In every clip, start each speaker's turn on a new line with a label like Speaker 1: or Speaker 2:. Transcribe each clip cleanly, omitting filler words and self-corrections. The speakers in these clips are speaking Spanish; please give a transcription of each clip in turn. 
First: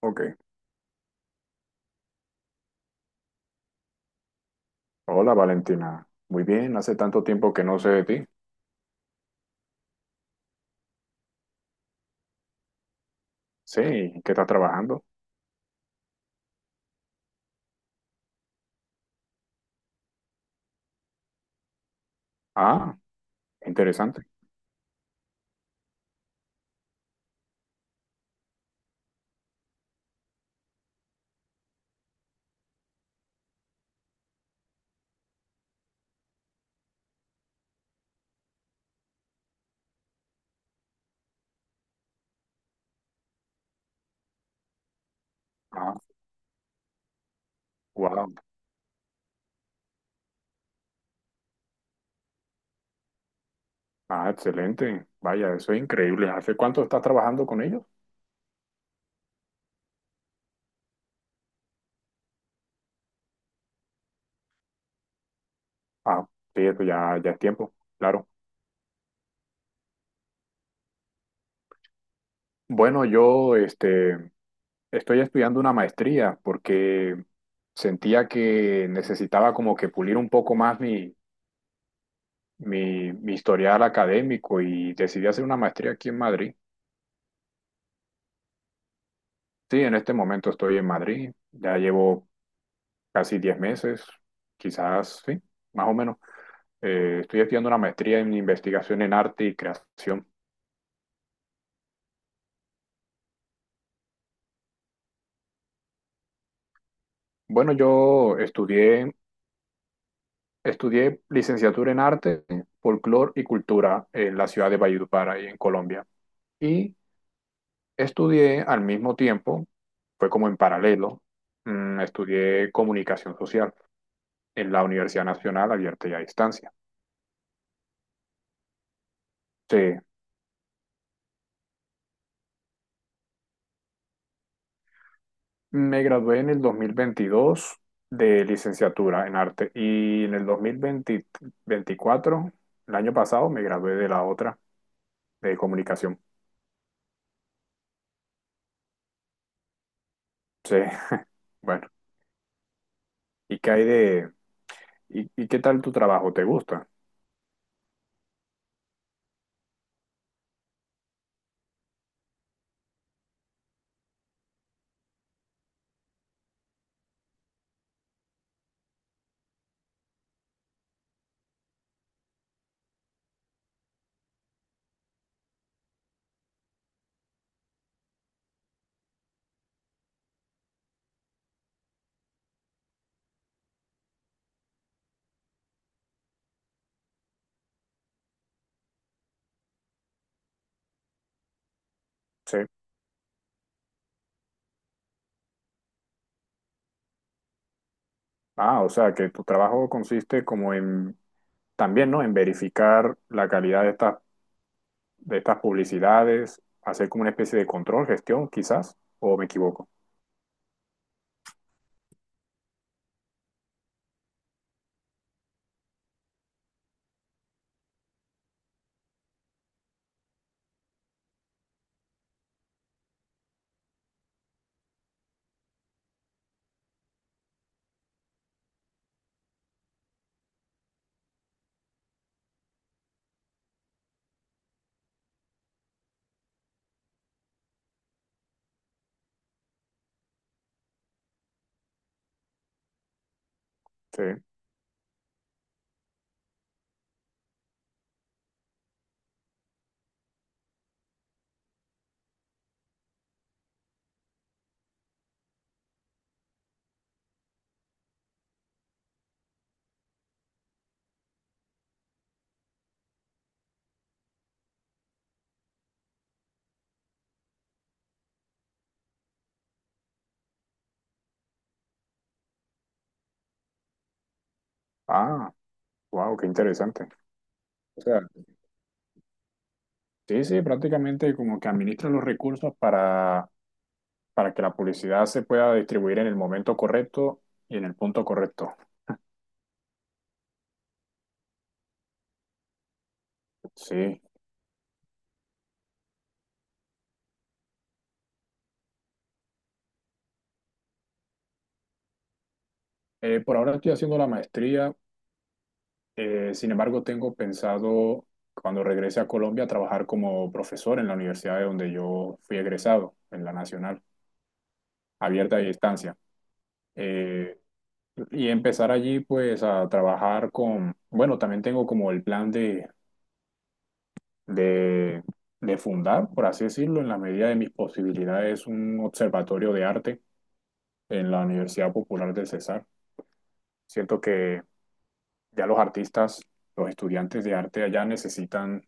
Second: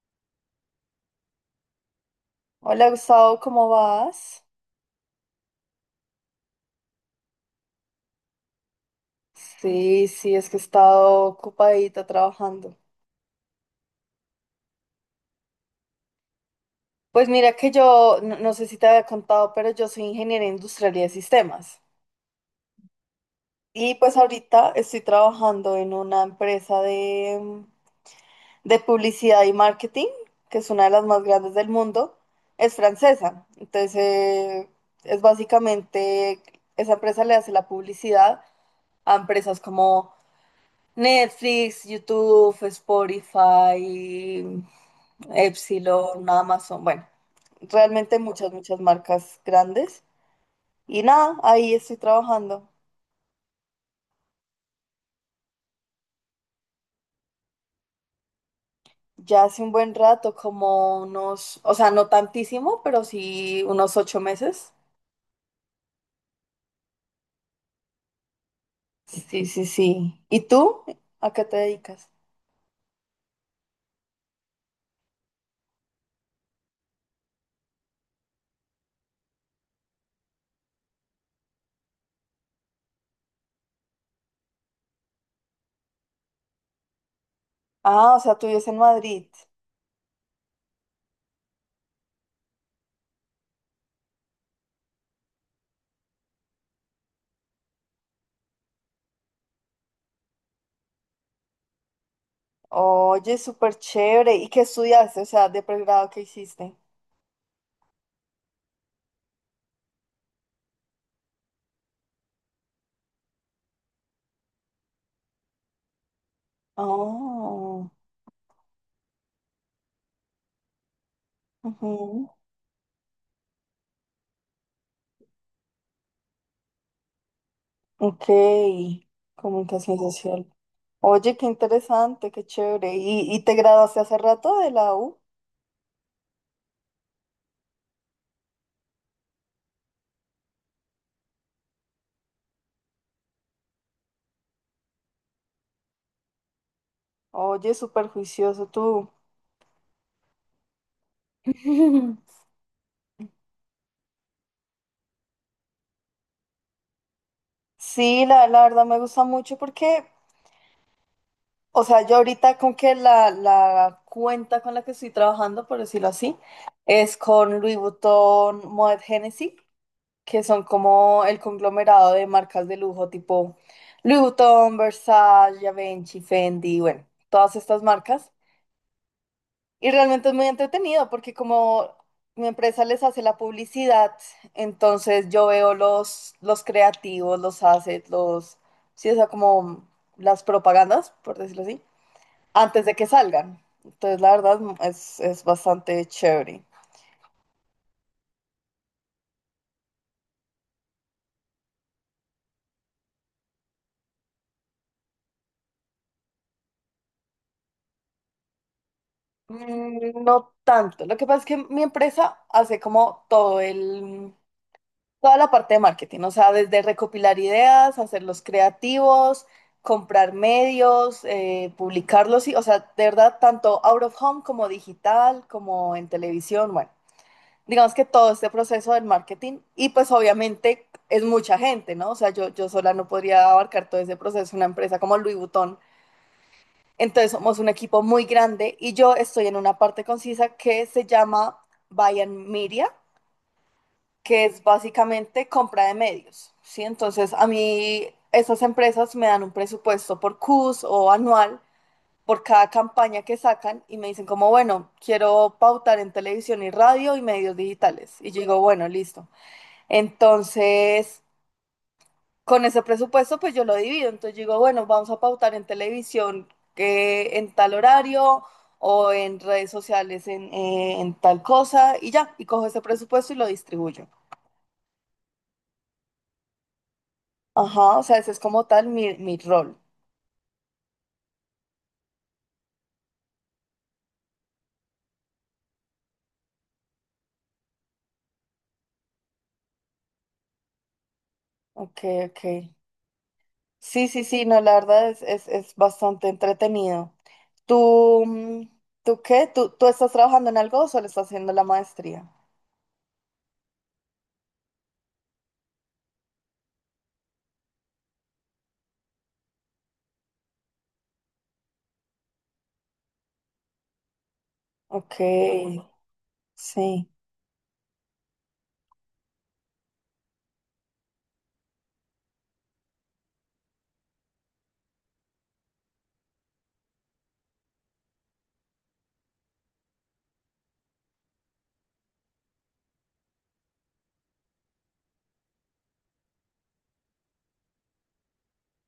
Speaker 1: Ok.
Speaker 2: Hola Gustavo, ¿cómo vas?
Speaker 1: Hola Valentina. Muy bien, hace tanto tiempo que no sé de ti.
Speaker 2: Sí, sí, es que he estado ocupadita trabajando.
Speaker 1: Sí, ¿qué estás trabajando?
Speaker 2: Pues mira que yo, no, no sé si te había contado, pero yo soy ingeniera industrial y de sistemas.
Speaker 1: Ah,
Speaker 2: Y pues
Speaker 1: interesante.
Speaker 2: ahorita estoy trabajando en una empresa de publicidad y marketing, que es una de las más grandes del mundo. Es francesa, entonces es básicamente, esa empresa le hace la publicidad a empresas como Netflix, YouTube, Spotify,
Speaker 1: Ah,
Speaker 2: Epsilon, Amazon, bueno, realmente
Speaker 1: wow.
Speaker 2: muchas, muchas marcas grandes. Y nada, ahí estoy trabajando.
Speaker 1: Ah, excelente. Vaya, eso es increíble. ¿Hace cuánto estás trabajando con ellos?
Speaker 2: Ya hace un buen rato, como unos, o sea, no tantísimo, pero sí unos 8 meses.
Speaker 1: Ah, sí, eso ya, ya es tiempo, claro.
Speaker 2: Sí, sí, sí. ¿Y tú? ¿A qué te dedicas?
Speaker 1: Bueno, yo estoy estudiando una maestría porque sentía que necesitaba como que pulir un poco más mi, mi historial académico y decidí hacer una maestría aquí en Madrid.
Speaker 2: Ah, o sea, tú vives en Madrid.
Speaker 1: Sí, en este momento estoy en Madrid, ya llevo casi 10 meses, quizás, sí, más o menos. Estoy estudiando una maestría en investigación en arte y creación.
Speaker 2: Oye, súper chévere. ¿Y qué estudiaste? O sea, de pregrado, ¿qué hiciste?
Speaker 1: Bueno, yo estudié, estudié licenciatura en arte, folclore y cultura en la ciudad de Valledupar, ahí en Colombia. Y
Speaker 2: Oh,
Speaker 1: estudié al mismo tiempo, fue como en paralelo,
Speaker 2: ujú.
Speaker 1: estudié comunicación social en la Universidad Nacional Abierta y a Distancia.
Speaker 2: Ok,
Speaker 1: Sí.
Speaker 2: comunicación social. Oye, qué interesante, qué chévere. ¿Y te graduaste hace rato de la U?
Speaker 1: Me gradué en el 2022 de licenciatura en arte y en el 2024, el año pasado, me gradué de la otra, de comunicación.
Speaker 2: Oye, súper juicioso tú.
Speaker 1: Sí, bueno. ¿Y qué hay de... ¿Y, y qué tal tu trabajo? ¿Te gusta?
Speaker 2: Sí, la verdad me gusta mucho porque, o sea, yo ahorita con que la cuenta con la que estoy trabajando, por decirlo así, es con Louis Vuitton, Moët Hennessy, que son como el conglomerado de marcas de lujo tipo Louis Vuitton, Versace, Givenchy, Fendi, bueno, todas estas marcas. Y realmente es muy entretenido porque como mi empresa les hace la publicidad, entonces yo veo los creativos, los assets, sí, o sea, como las propagandas, por decirlo así,
Speaker 1: Sí.
Speaker 2: antes de que salgan. Entonces, la verdad es bastante chévere.
Speaker 1: Ah, o sea, que tu trabajo consiste como en... También, ¿no? En verificar la calidad de estas publicidades, hacer como una especie de control, gestión, quizás, o me equivoco.
Speaker 2: No tanto. Lo que pasa es que mi empresa hace como toda la parte de marketing, o sea, desde recopilar ideas, hacerlos creativos, comprar medios, publicarlos, y, o sea, de verdad, tanto out of home como digital, como en televisión, bueno, digamos que todo este proceso del marketing y pues obviamente es mucha gente, ¿no? O sea, yo sola no podría abarcar todo ese proceso, una empresa como Louis Vuitton. Entonces somos un equipo muy grande y yo estoy en una parte concisa que se llama Buy and Media,
Speaker 1: Sí.
Speaker 2: que es básicamente compra de medios, ¿sí? Entonces, a mí esas empresas me dan un presupuesto por CUS o anual por cada campaña que sacan y me dicen como, bueno, quiero pautar en televisión y radio y medios digitales. Y yo digo, bueno, listo. Entonces, con ese presupuesto, pues yo lo divido. Entonces yo digo, bueno, vamos a pautar en televisión en tal horario o en redes sociales en tal cosa y ya, y cojo ese presupuesto y lo distribuyo.
Speaker 1: Ah, wow, qué interesante.
Speaker 2: Ajá,
Speaker 1: O
Speaker 2: o sea,
Speaker 1: sea.
Speaker 2: ese es como tal mi rol.
Speaker 1: Sí, sí, prácticamente como que administra los recursos para que la publicidad se pueda distribuir en el momento correcto y en el punto correcto.
Speaker 2: Ok, ok. Sí,
Speaker 1: Sí.
Speaker 2: sí, sí, no, la verdad es bastante entretenido. ¿Tú, mm, tú qué? ¿Tú estás trabajando en algo o solo estás haciendo la maestría?
Speaker 1: Por ahora estoy haciendo la maestría, sin embargo tengo pensado cuando regrese a Colombia trabajar como profesor en la universidad de donde yo fui egresado, en la Nacional,
Speaker 2: Ok,
Speaker 1: abierta y a distancia.
Speaker 2: sí.
Speaker 1: Eh, y empezar allí pues a trabajar con, bueno, también tengo como el plan de de, de fundar, por así decirlo, en la medida de mis posibilidades, un observatorio de arte en la Universidad Popular del Cesar. Siento que ya los artistas, los estudiantes de arte allá necesitan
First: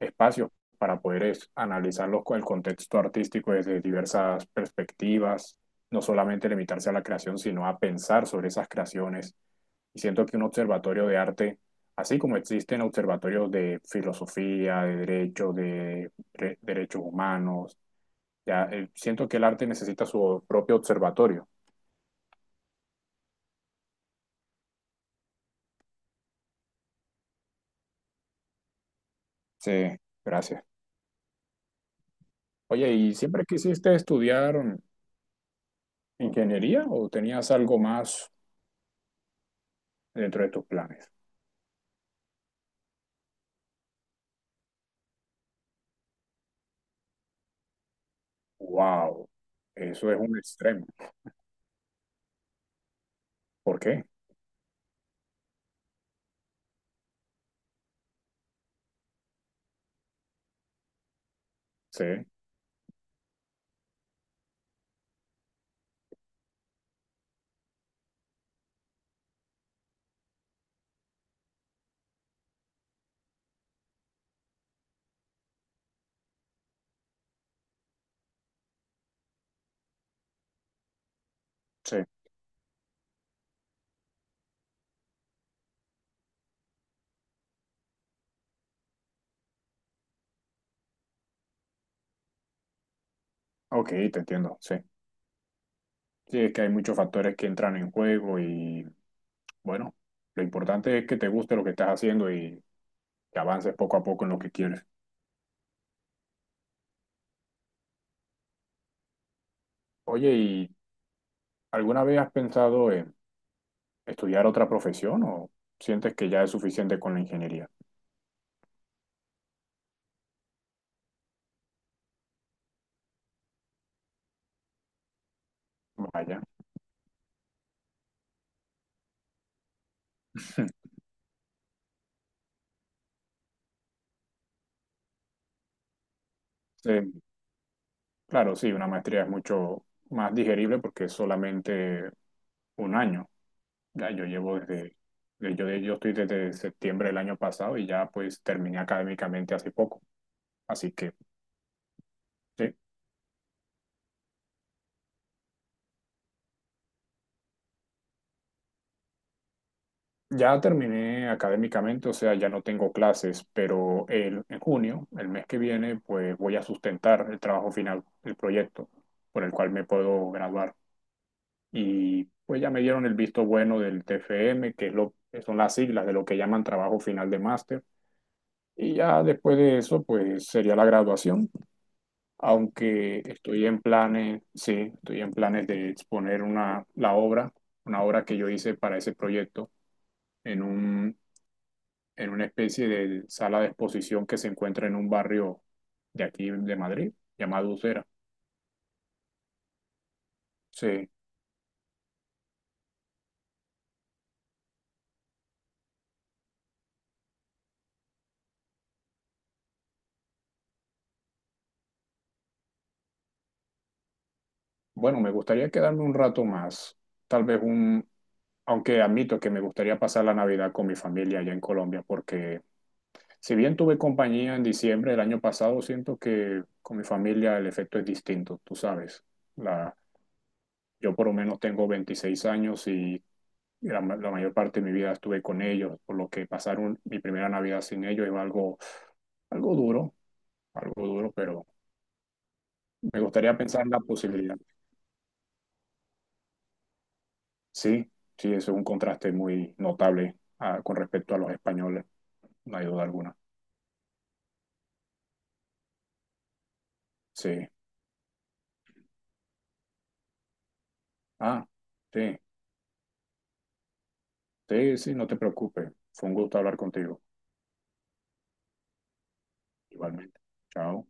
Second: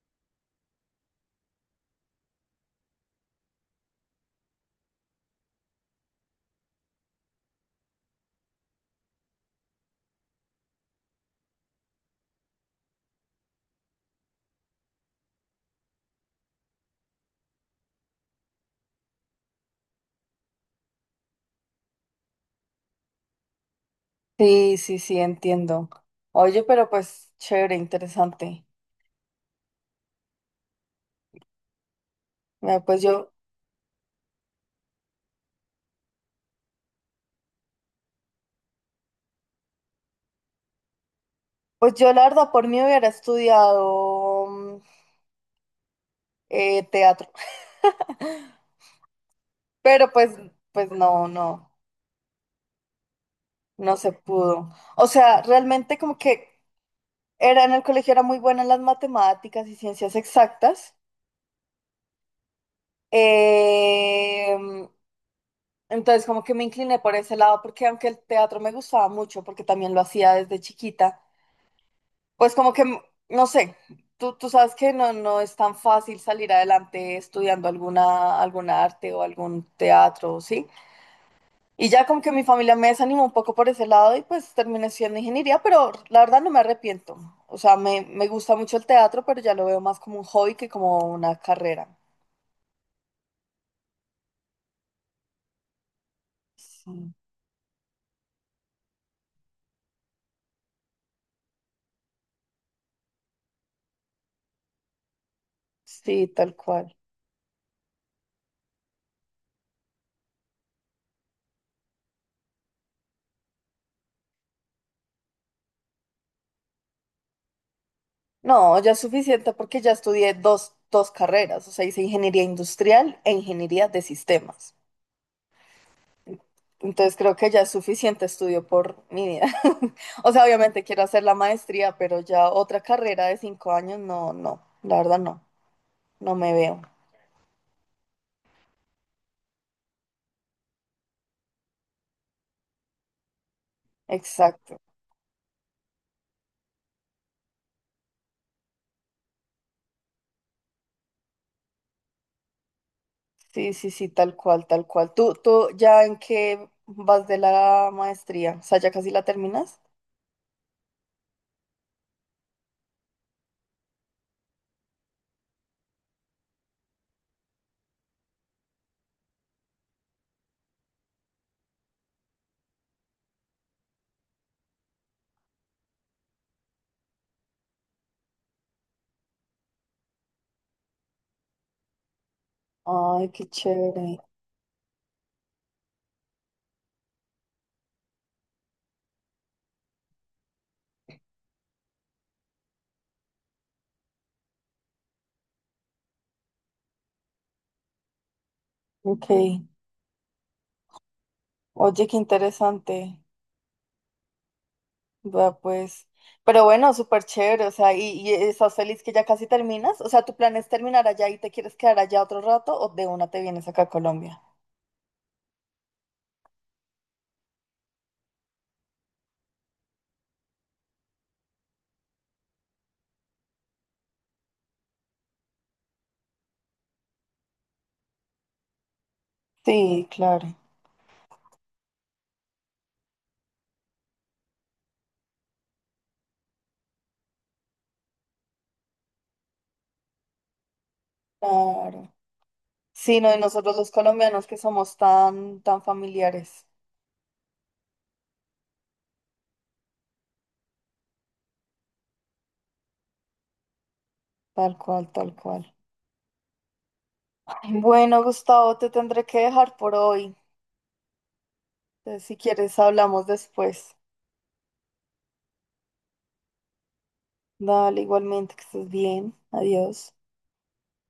Speaker 1: espacios para poder analizar el contexto artístico desde diversas perspectivas, no solamente limitarse a la creación, sino a pensar sobre esas creaciones, y siento que un observatorio de arte, así como existen observatorios de filosofía, de derecho, de derechos humanos, ya, siento que el arte necesita su propio observatorio.
Speaker 2: Sí, sí, sí, entiendo. Oye, pero pues chévere, interesante.
Speaker 1: Sí, gracias.
Speaker 2: Mira,
Speaker 1: Oye, ¿y siempre quisiste estudiar ingeniería o tenías algo más dentro de tus planes?
Speaker 2: pues yo la verdad por mí hubiera estudiado teatro,
Speaker 1: Wow,
Speaker 2: pero
Speaker 1: eso es
Speaker 2: pues,
Speaker 1: un extremo.
Speaker 2: pues no,
Speaker 1: ¿Por
Speaker 2: no
Speaker 1: qué?
Speaker 2: se pudo. O sea, realmente como que era en el colegio, era muy buena en las matemáticas y ciencias exactas.
Speaker 1: Sí,
Speaker 2: Em, entonces, como que me incliné por ese lado, porque aunque el teatro me gustaba mucho, porque también lo hacía desde chiquita, pues como que, no sé, tú sabes que no, no es tan fácil salir adelante estudiando alguna arte o algún teatro, ¿sí? Y
Speaker 1: sí.
Speaker 2: ya como que mi familia me desanimó un poco por ese lado y pues terminé estudiando ingeniería, pero la verdad no me arrepiento. O sea, me gusta mucho el teatro, pero ya lo veo más como un hobby que como una carrera.
Speaker 1: Ok, te entiendo, sí. Sí, es que hay muchos
Speaker 2: Sí.
Speaker 1: factores que entran en juego y bueno, lo importante es que te guste lo que estás haciendo y que avances poco a poco en lo que quieres.
Speaker 2: Sí, tal cual.
Speaker 1: Oye, ¿y alguna vez has pensado en estudiar otra profesión o sientes que ya es suficiente con la ingeniería?
Speaker 2: No, ya es suficiente porque ya estudié dos carreras, o sea, hice ingeniería industrial e ingeniería de sistemas.
Speaker 1: Vaya.
Speaker 2: Entonces creo que ya es suficiente estudio por mi vida. O sea, obviamente quiero hacer la maestría, pero ya otra carrera de 5 años, no, no, la verdad no, no me veo.
Speaker 1: Eh, claro, sí, una maestría es mucho más digerible porque es solamente un año. Ya yo llevo
Speaker 2: Exacto.
Speaker 1: desde, yo estoy desde septiembre del año pasado y ya pues terminé académicamente hace poco. Así que sí.
Speaker 2: Sí, sí, sí, tal cual, tal cual. ¿Tú ya en qué vas de la maestría? O sea, ¿ya casi la terminas?
Speaker 1: Ya terminé académicamente, o sea, ya no tengo clases, pero el, en junio, el mes que viene, pues voy a sustentar el trabajo final, el proyecto por el cual me puedo graduar. Y pues ya me dieron el visto bueno del TFM, que es lo, que son las siglas de lo que llaman trabajo final de máster. Y ya después de eso, pues sería la graduación, aunque
Speaker 2: Ay, qué
Speaker 1: estoy en
Speaker 2: chévere.
Speaker 1: planes, sí, estoy en planes de exponer una, la obra, una obra que yo hice para ese proyecto en un en una especie de sala de exposición que se encuentra en un barrio de aquí de Madrid, llamado Ucera.
Speaker 2: Ok.
Speaker 1: Sí,
Speaker 2: Oye, qué interesante. Va, pues. Pero bueno, súper chévere. O sea, ¿y estás feliz que ya casi terminas? O sea, ¿tu plan es terminar allá y te quieres quedar allá otro rato o de una te vienes acá a Colombia?
Speaker 1: bueno, me gustaría quedarme un rato más, tal vez un, aunque admito que me gustaría pasar la Navidad con mi familia allá en Colombia, porque si bien tuve compañía en diciembre del año pasado, siento que con mi familia el efecto es distinto, tú sabes. La,
Speaker 2: Sí, claro,
Speaker 1: yo por lo menos tengo 26 años y la, la mayor parte de mi vida estuve con ellos, por lo que pasar mi primera Navidad sin ellos es algo, algo duro, algo duro, pero
Speaker 2: claro. Sí,
Speaker 1: me
Speaker 2: no, y
Speaker 1: gustaría
Speaker 2: nosotros
Speaker 1: pensar
Speaker 2: los
Speaker 1: en la
Speaker 2: colombianos que
Speaker 1: posibilidad.
Speaker 2: somos tan, tan familiares.
Speaker 1: Sí, sí, eso es un contraste muy notable con respecto a los españoles, no hay duda alguna.
Speaker 2: Tal cual, tal cual.
Speaker 1: Sí,
Speaker 2: Bueno, Gustavo, te tendré que dejar por hoy.
Speaker 1: ah,
Speaker 2: Entonces, si
Speaker 1: sí,
Speaker 2: quieres, hablamos después.
Speaker 1: sí, sí, no te preocupes. Fue un gusto hablar contigo,
Speaker 2: Dale, igualmente, que estés bien. Adiós.
Speaker 1: igualmente. Chao.